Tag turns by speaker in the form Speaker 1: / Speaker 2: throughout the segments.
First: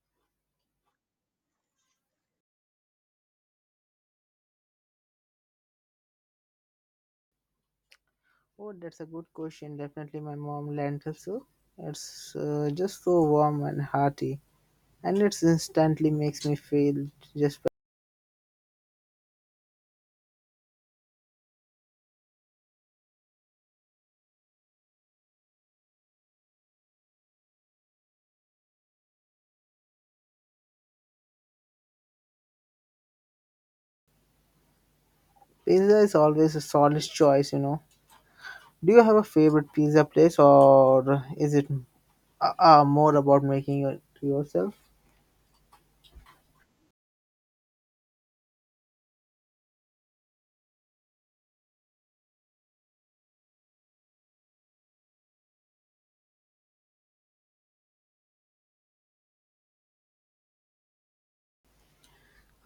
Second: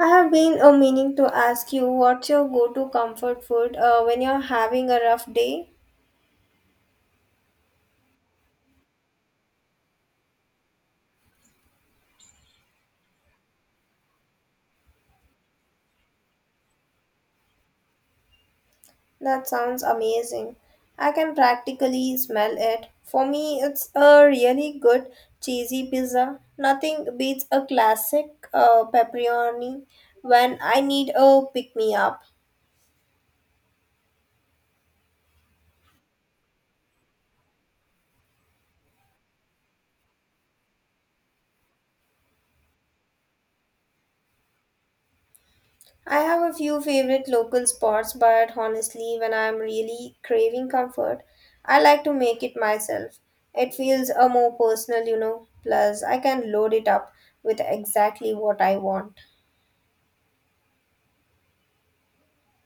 Speaker 1: I have been meaning to ask you what's your go to comfort food when you're having a rough day?
Speaker 2: Oh, that's a good question. Definitely my mom lentil soup. It's just so warm and hearty, and it instantly makes me feel just better.
Speaker 1: That sounds amazing. I can practically smell it. For me, it's a really good cheesy pizza. Nothing beats a classic pepperoni when I need a pick me up.
Speaker 2: Pizza is always a solid choice, you know. Do you have a favorite pizza place, or is it more about making it yourself?
Speaker 1: I have a few favorite local spots, but honestly, when I'm really craving comfort, I like to make it myself. It feels a more personal, you know. Plus, I can load it up with exactly what I want.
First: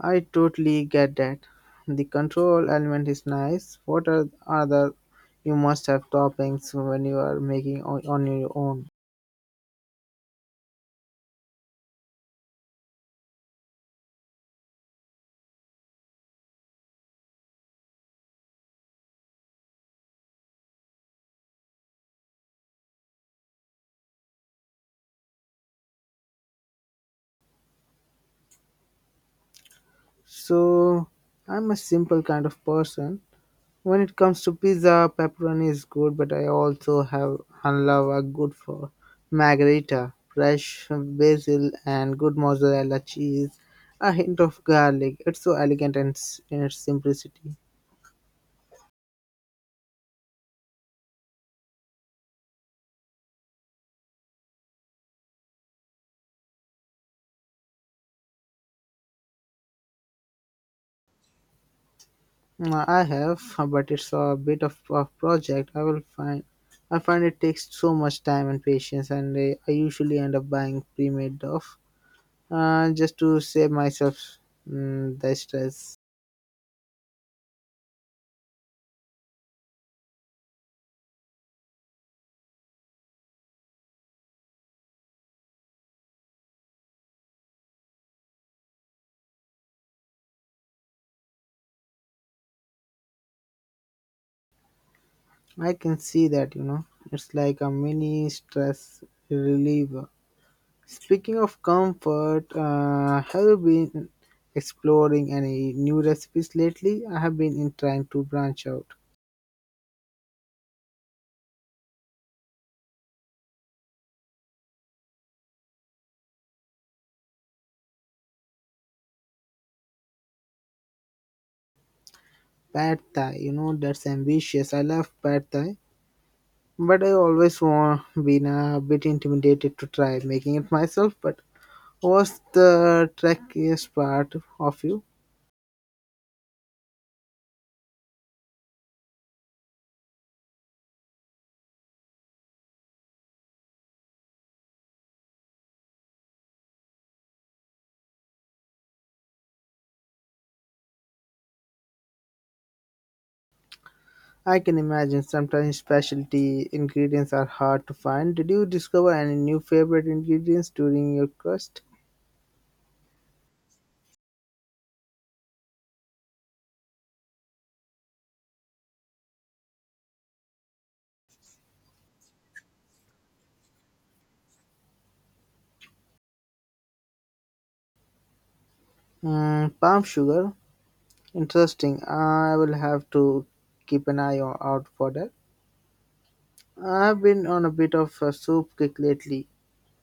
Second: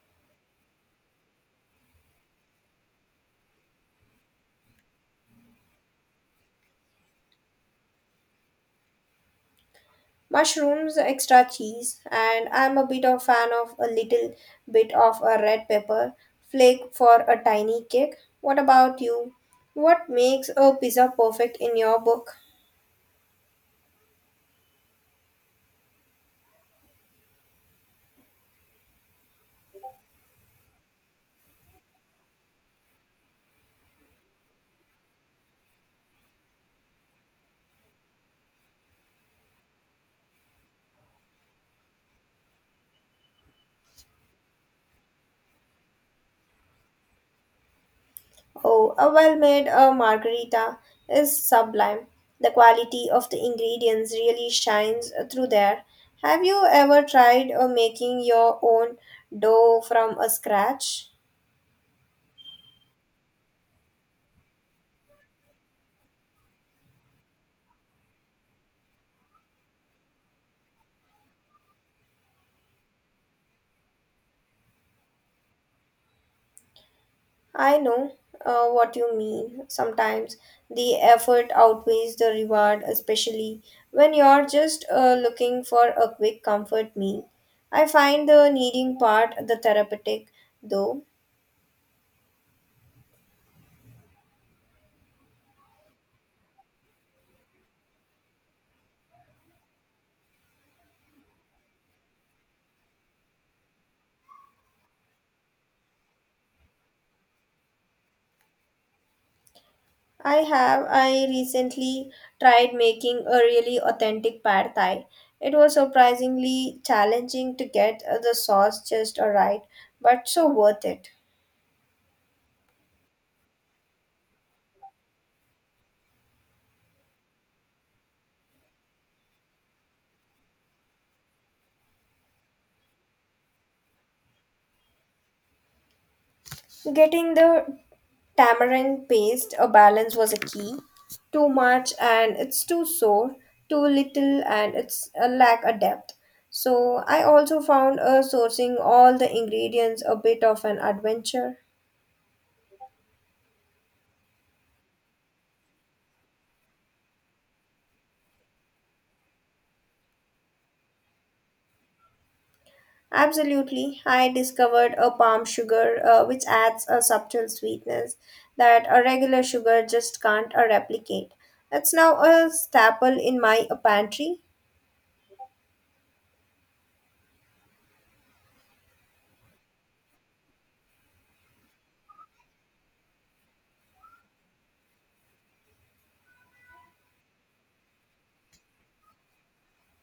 Speaker 2: I totally get that. The control element is nice. What are other you must have toppings when you are making on your own?
Speaker 1: Mushrooms, extra cheese, and I'm a bit of fan of a little bit of a red pepper flake for a tiny kick. What about you? What makes a pizza perfect in your book?
Speaker 2: So, I'm a simple kind of person when it comes to pizza. Pepperoni is good, but I also have and love a good for margherita, fresh basil and good mozzarella cheese, a hint of garlic. It's so elegant and in its simplicity.
Speaker 1: Oh, a well made margarita is sublime. The quality of the ingredients really shines through there. Have you ever tried making your own dough from a scratch?
Speaker 2: Mm, I have, but it's a bit of a project. I will find. I find it takes so much time and patience, and I usually end up buying pre-made stuff just to save myself the stress.
Speaker 1: I know what you mean. Sometimes the effort outweighs the reward, especially when you're just looking for a quick comfort meal. I find the kneading part the therapeutic, though.
Speaker 2: I can see that, you know. It's like a mini stress reliever. Speaking of comfort, have you been exploring any new recipes lately? I have been in trying to branch out.
Speaker 1: I have. I recently tried making a really authentic pad thai. It was surprisingly challenging to get the sauce just right, but so worth it.
Speaker 2: Pad Thai, you know, that's ambitious. I love Pad Thai, but I always want been a bit intimidated to try making it myself. But what's the trickiest part of you?
Speaker 1: Getting the tamarind paste a balance was a key. Too much and it's too sour, too little and it's a lack of depth. So I also found sourcing all the ingredients a bit of an adventure.
Speaker 2: I can imagine sometimes specialty ingredients are hard to find. Did you discover any new favorite ingredients during your quest?
Speaker 1: Absolutely. I discovered a palm sugar which adds a subtle sweetness that a regular sugar just can't replicate. That's now a staple in my pantry.
Speaker 2: Mm, palm sugar. Interesting. I will have to keep an eye out for that. I've been on a bit of a soup kick lately.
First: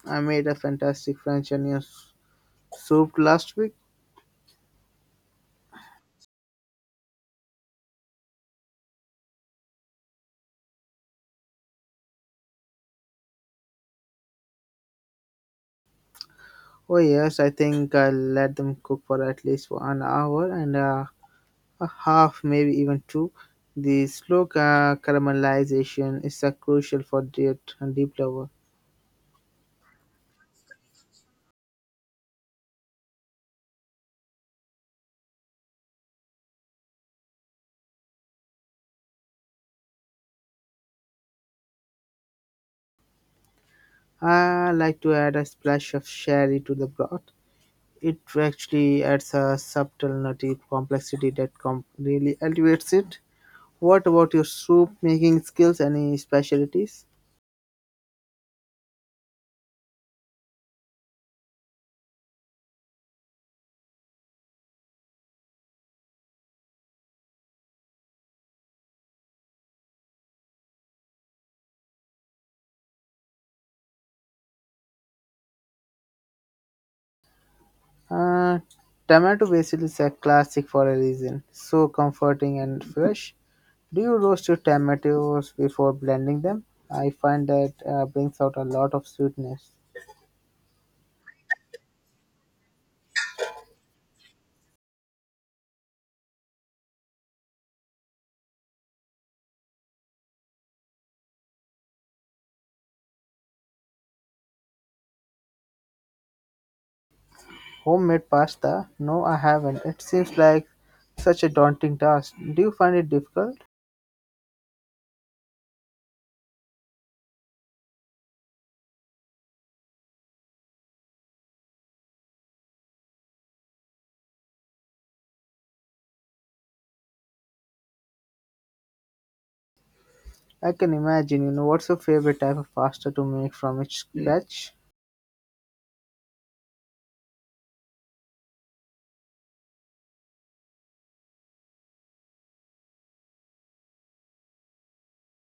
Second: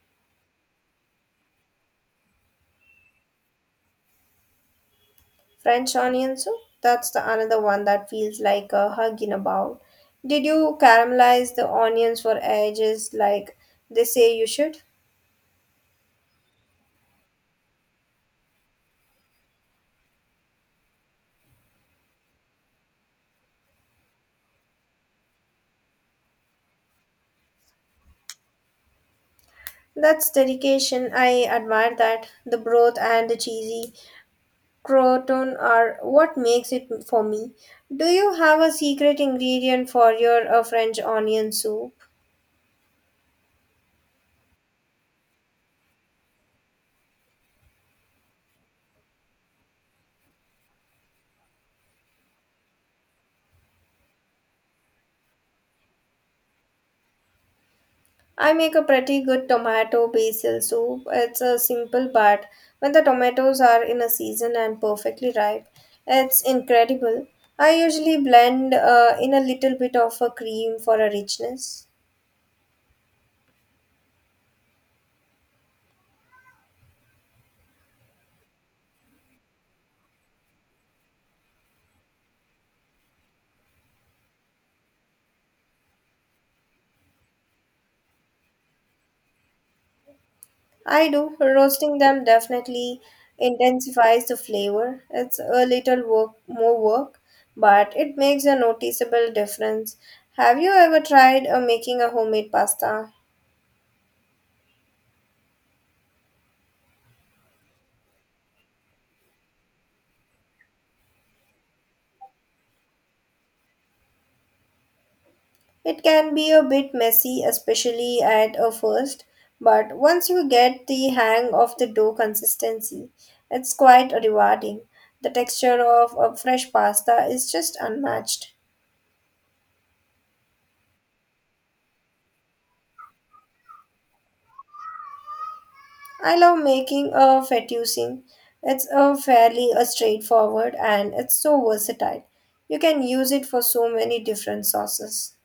Speaker 2: I made a fantastic French onion soup last week.
Speaker 1: French onion soup, that's the another one that feels like a hug in a bowl. Did you caramelize the onions for ages like they say you should?
Speaker 2: Oh yes, I think I'll let them cook for at least for an hour and a half, maybe even two. The slow caramelization is a crucial for deep, deep flavor.
Speaker 1: That's dedication. I admire that. The broth and the cheesy Croton are what makes it for me. Do you have a secret ingredient for your French onion soup?
Speaker 2: I like to add a splash of sherry to the broth. It actually adds a subtle nutty complexity that really elevates it. What about your soup making skills? Any specialties?
Speaker 1: I make a pretty good tomato basil soup. It's a simple but when the tomatoes are in a season and perfectly ripe, it's incredible. I usually blend in a little bit of a cream for a richness.
Speaker 2: Uh, Tomato basil is a classic for a reason. So comforting and fresh. Do you roast your tomatoes before blending them? I find that brings out a lot of sweetness.
Speaker 1: I do. Roasting them definitely intensifies the flavor. It's a little work, more work, but it makes a noticeable difference. Have you ever tried making a homemade pasta?
Speaker 2: Homemade pasta? No, I haven't. It seems like such a daunting task. Do you find it difficult?
Speaker 1: It can be a bit messy, especially at a first, but once you get the hang of the dough consistency, it's quite rewarding. The texture of a fresh pasta is just unmatched.
Speaker 2: I can imagine, you know, what's your favorite type of pasta to make from each scratch?
Speaker 1: I love making a fettuccine. It's a fairly a straightforward and it's so versatile. You can use it for so many different sauces.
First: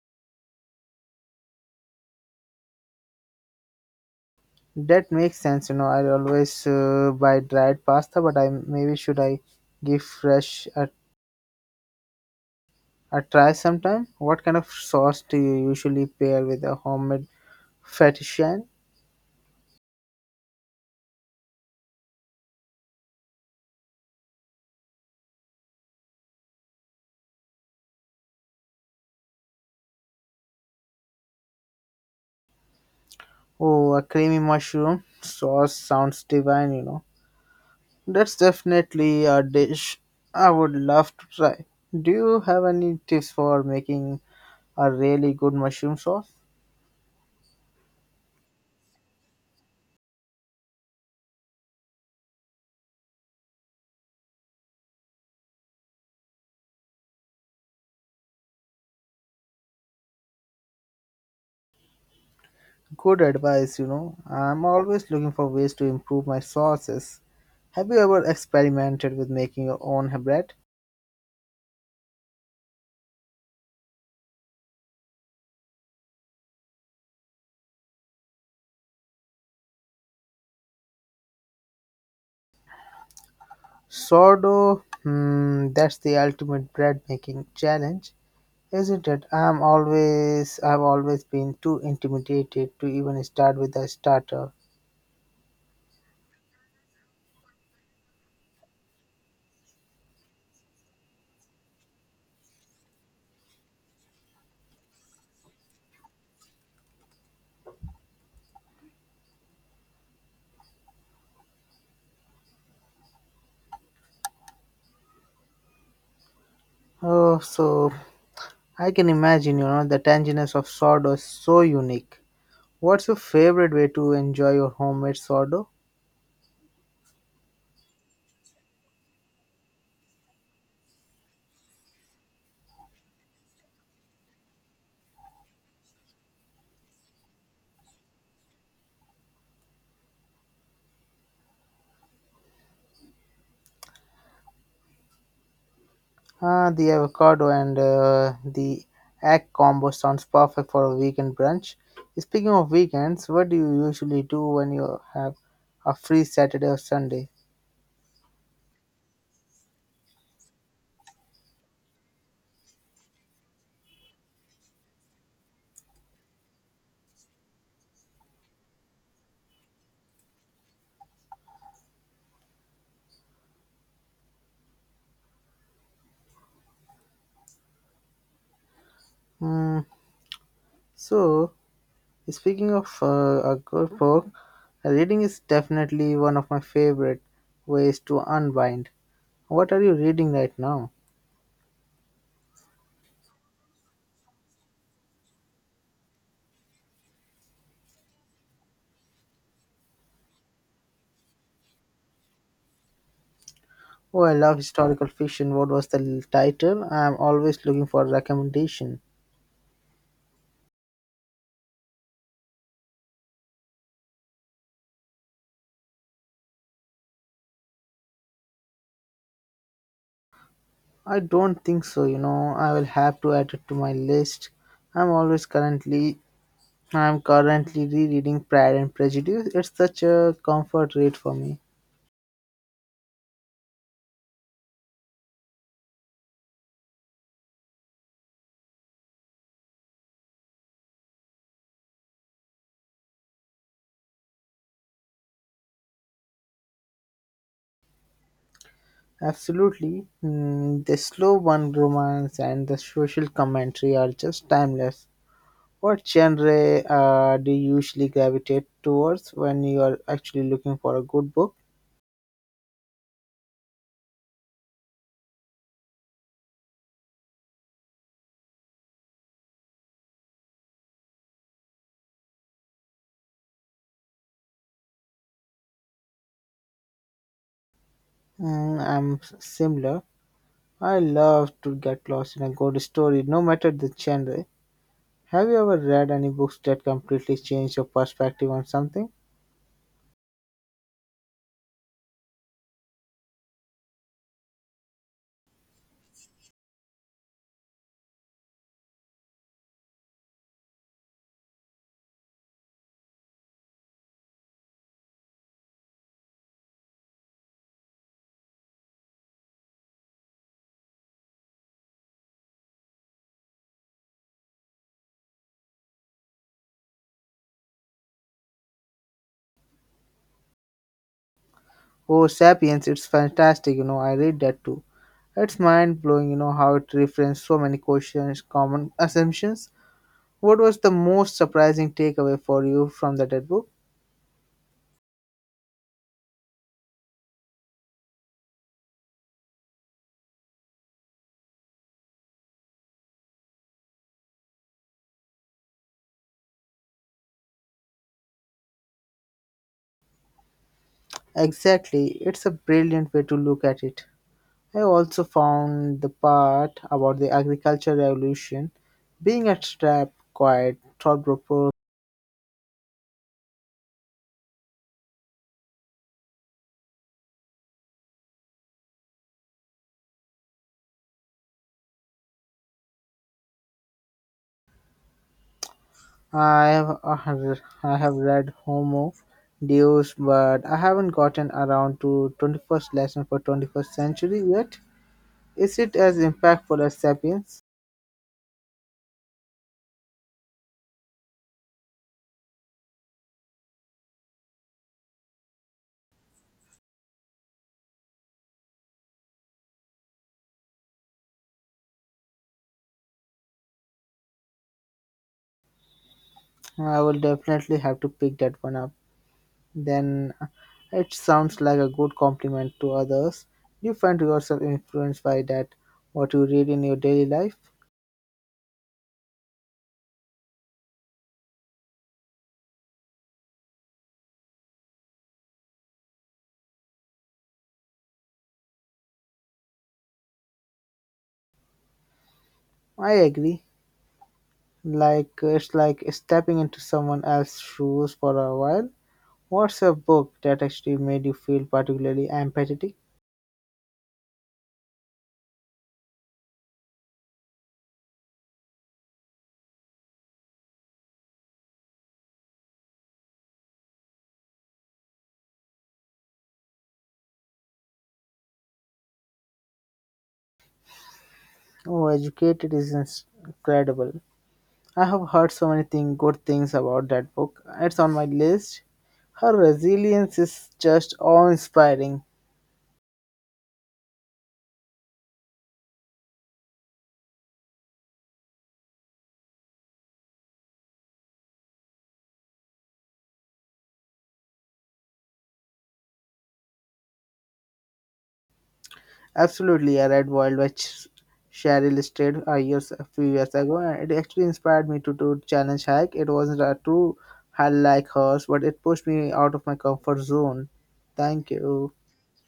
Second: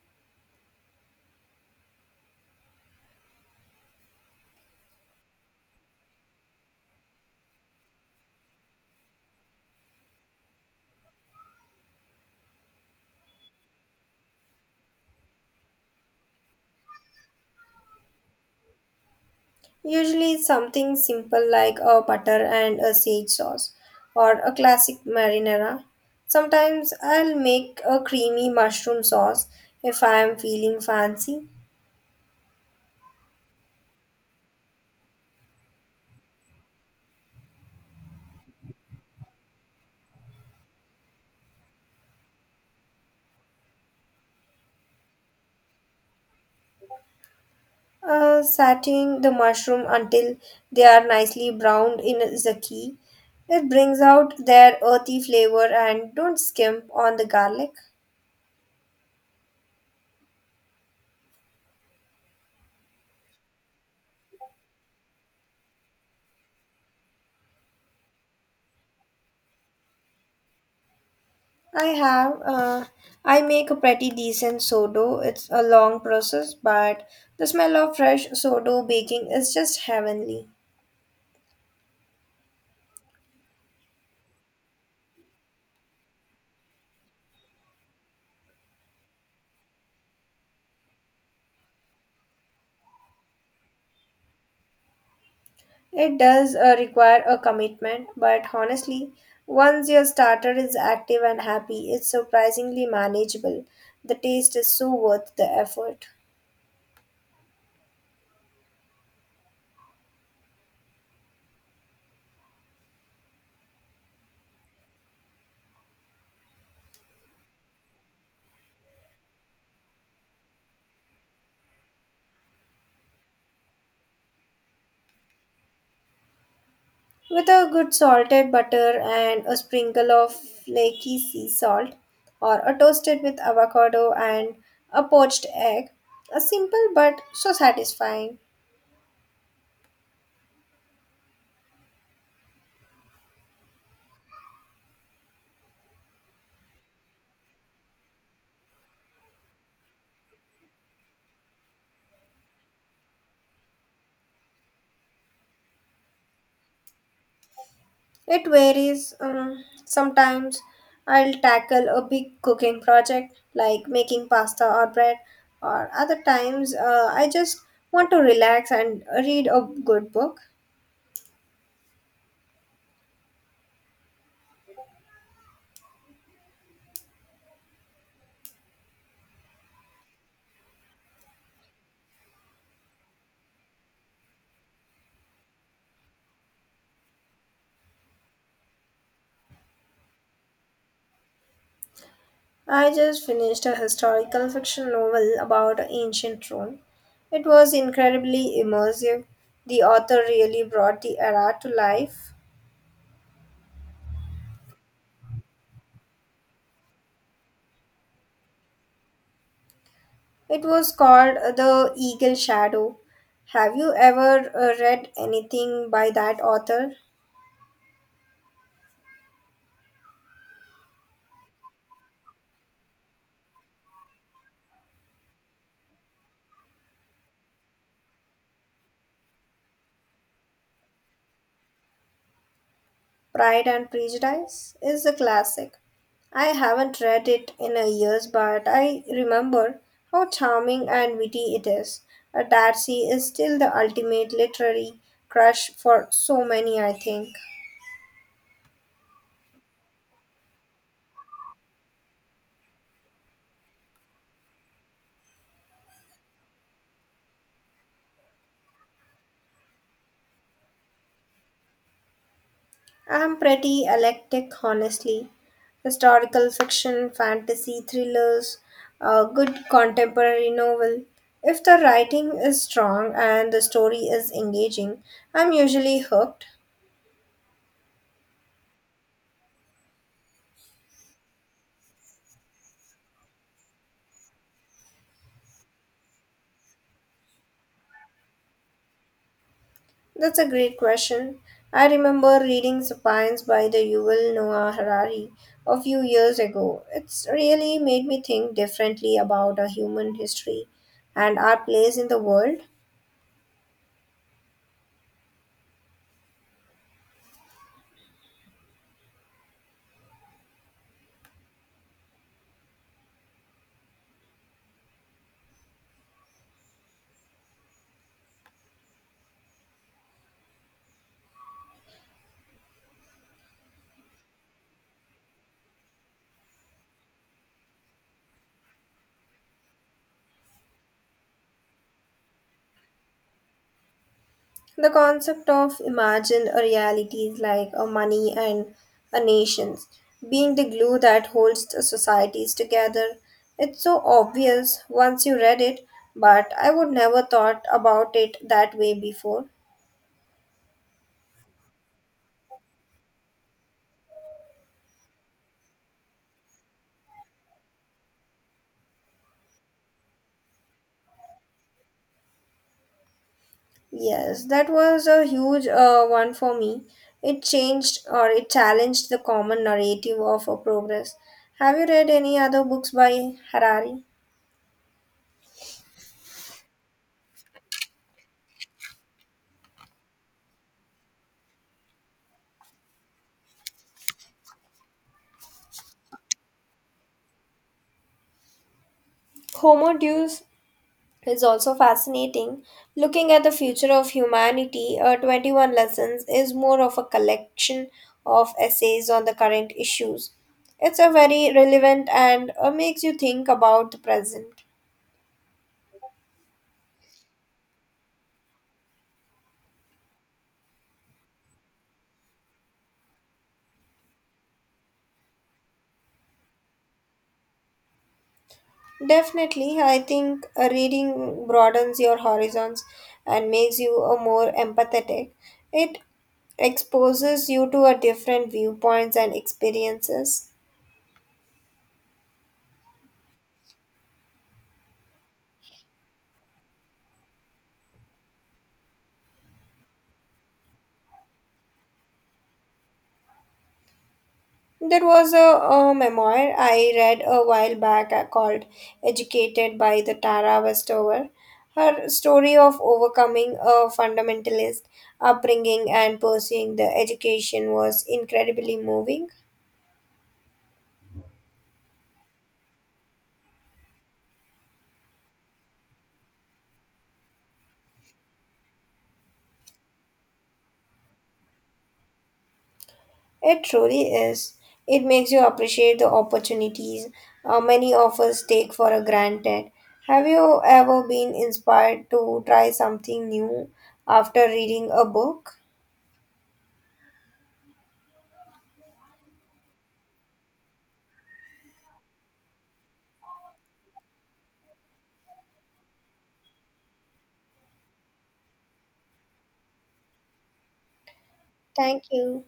Speaker 2: That makes sense, you know. I always buy dried pasta, but I maybe should I give fresh a try sometime? What kind of sauce do you usually pair with a homemade fettuccine?
Speaker 1: Usually something simple like a butter and a sage sauce or a classic marinara. Sometimes I'll make a creamy mushroom sauce if I am feeling fancy.
Speaker 2: Oh, a creamy mushroom sauce sounds divine, you know. That's definitely a dish I would love to try. Do you have any tips for making a really good mushroom sauce?
Speaker 1: Satting the mushroom until they are nicely browned in the key. It brings out their earthy flavor and don't skimp on the garlic.
Speaker 2: Good advice, you know. I'm always looking for ways to improve my sauces. Have you ever experimented with making your own bread?
Speaker 1: I have, I make a pretty decent sourdough. It's a long process, but the smell of fresh sourdough baking is just heavenly.
Speaker 2: Sourdough, hmm, that's the ultimate bread making challenge. Isn't it? I've always been too intimidated to even start with a starter.
Speaker 1: It does require a commitment, but honestly, once your starter is active and happy, it's surprisingly manageable. The taste is so worth the effort.
Speaker 2: Oh, so I can imagine, you know, the tanginess of sourdough is so unique. What's your favorite way to enjoy your homemade sourdough?
Speaker 1: With a good salted butter and a sprinkle of flaky sea salt, or a toasted with avocado and a poached egg, a simple but so satisfying.
Speaker 2: Ah, the avocado and the egg combo sounds perfect for a weekend brunch. Speaking of weekends, what do you usually do when you have a free Saturday or Sunday?
Speaker 1: It varies. Sometimes I'll tackle a big cooking project like making pasta or bread, or other times I just want to relax and read a good book.
Speaker 2: Hmm. So, speaking of a good book, reading is definitely one of my favorite ways to unwind. What are you reading right now?
Speaker 1: I just finished a historical fiction novel about ancient Rome. It was incredibly immersive. The author really brought the era to life.
Speaker 2: Oh, I love historical fiction. What was the title? I'm always looking for recommendation.
Speaker 1: It was called The Eagle Shadow. Have you ever read anything by that author?
Speaker 2: I don't think so, you know. I will have to add it to my list. I'm always currently I'm currently rereading Pride and Prejudice. It's such a comfort read for me.
Speaker 1: Pride and Prejudice is a classic. I haven't read it in a years, but I remember how charming and witty it is. Darcy is still the ultimate literary crush for so many, I think.
Speaker 2: Absolutely. Mm, the slow one romance and the social commentary are just timeless. What genre do you usually gravitate towards when you are actually looking for a good book?
Speaker 1: I'm pretty eclectic, honestly. Historical fiction, fantasy, thrillers, a good contemporary novel. If the writing is strong and the story is engaging, I'm usually hooked.
Speaker 2: Mm, I'm similar. I love to get lost in a good story, no matter the genre. Have you ever read any books that completely changed your perspective on something?
Speaker 1: That's a great question. I remember reading Sapiens by the Yuval Noah Harari a few years ago. It's really made me think differently about our human history and our place in the world.
Speaker 2: Oh, Sapiens, it's fantastic. You know, I read that too. It's mind blowing, you know, how it references so many questions, common assumptions. What was the most surprising takeaway for you from the dead book?
Speaker 1: The concept of imagined realities like a money and a nations being the glue that holds the societies together. It's so obvious once you read it, but I would never thought about it that way before.
Speaker 2: Exactly, it's a brilliant way to look at it. I also found the part about the agricultural revolution being a trap quite thought-provoking.
Speaker 1: Yes, that was a huge one for me. It changed or it challenged the common narrative of a progress. Have you read any other books by Harari?
Speaker 2: I have read Homo Deus, but I haven't gotten around to 21st lesson for 21st century yet. Is it as impactful as Sapiens?
Speaker 1: Homo Deus is also fascinating. Looking at the future of humanity, 21 Lessons is more of a collection of essays on the current issues. It's a very relevant and makes you think about the present.
Speaker 2: I will definitely have to pick that one up. Then it sounds like a good compliment to others. Do you find yourself influenced by that, what you read in your daily life.
Speaker 1: Definitely, I think reading broadens your horizons and makes you a more empathetic. It exposes you to a different viewpoints and experiences.
Speaker 2: I agree. Like it's like stepping into someone else's shoes for a while. What's a book that actually made you feel particularly empathetic?
Speaker 1: There was a memoir I read a while back called Educated by the Tara Westover. Her story of overcoming a fundamentalist upbringing and pursuing the education was incredibly moving.
Speaker 2: Oh, Educated is incredible. I have heard so many good things about that book. It's on my list. Her resilience is just awe inspiring.
Speaker 1: It truly is. It makes you appreciate the opportunities many of us take for a granted. Have you ever been inspired to try something new after reading a book?
Speaker 2: Absolutely, I read Wild by Cheryl Strayed a few years ago, and it actually inspired me to challenge hike. It wasn't a true hike like hers, but it pushed me out of my comfort zone. Thank you.
Speaker 1: Thank you.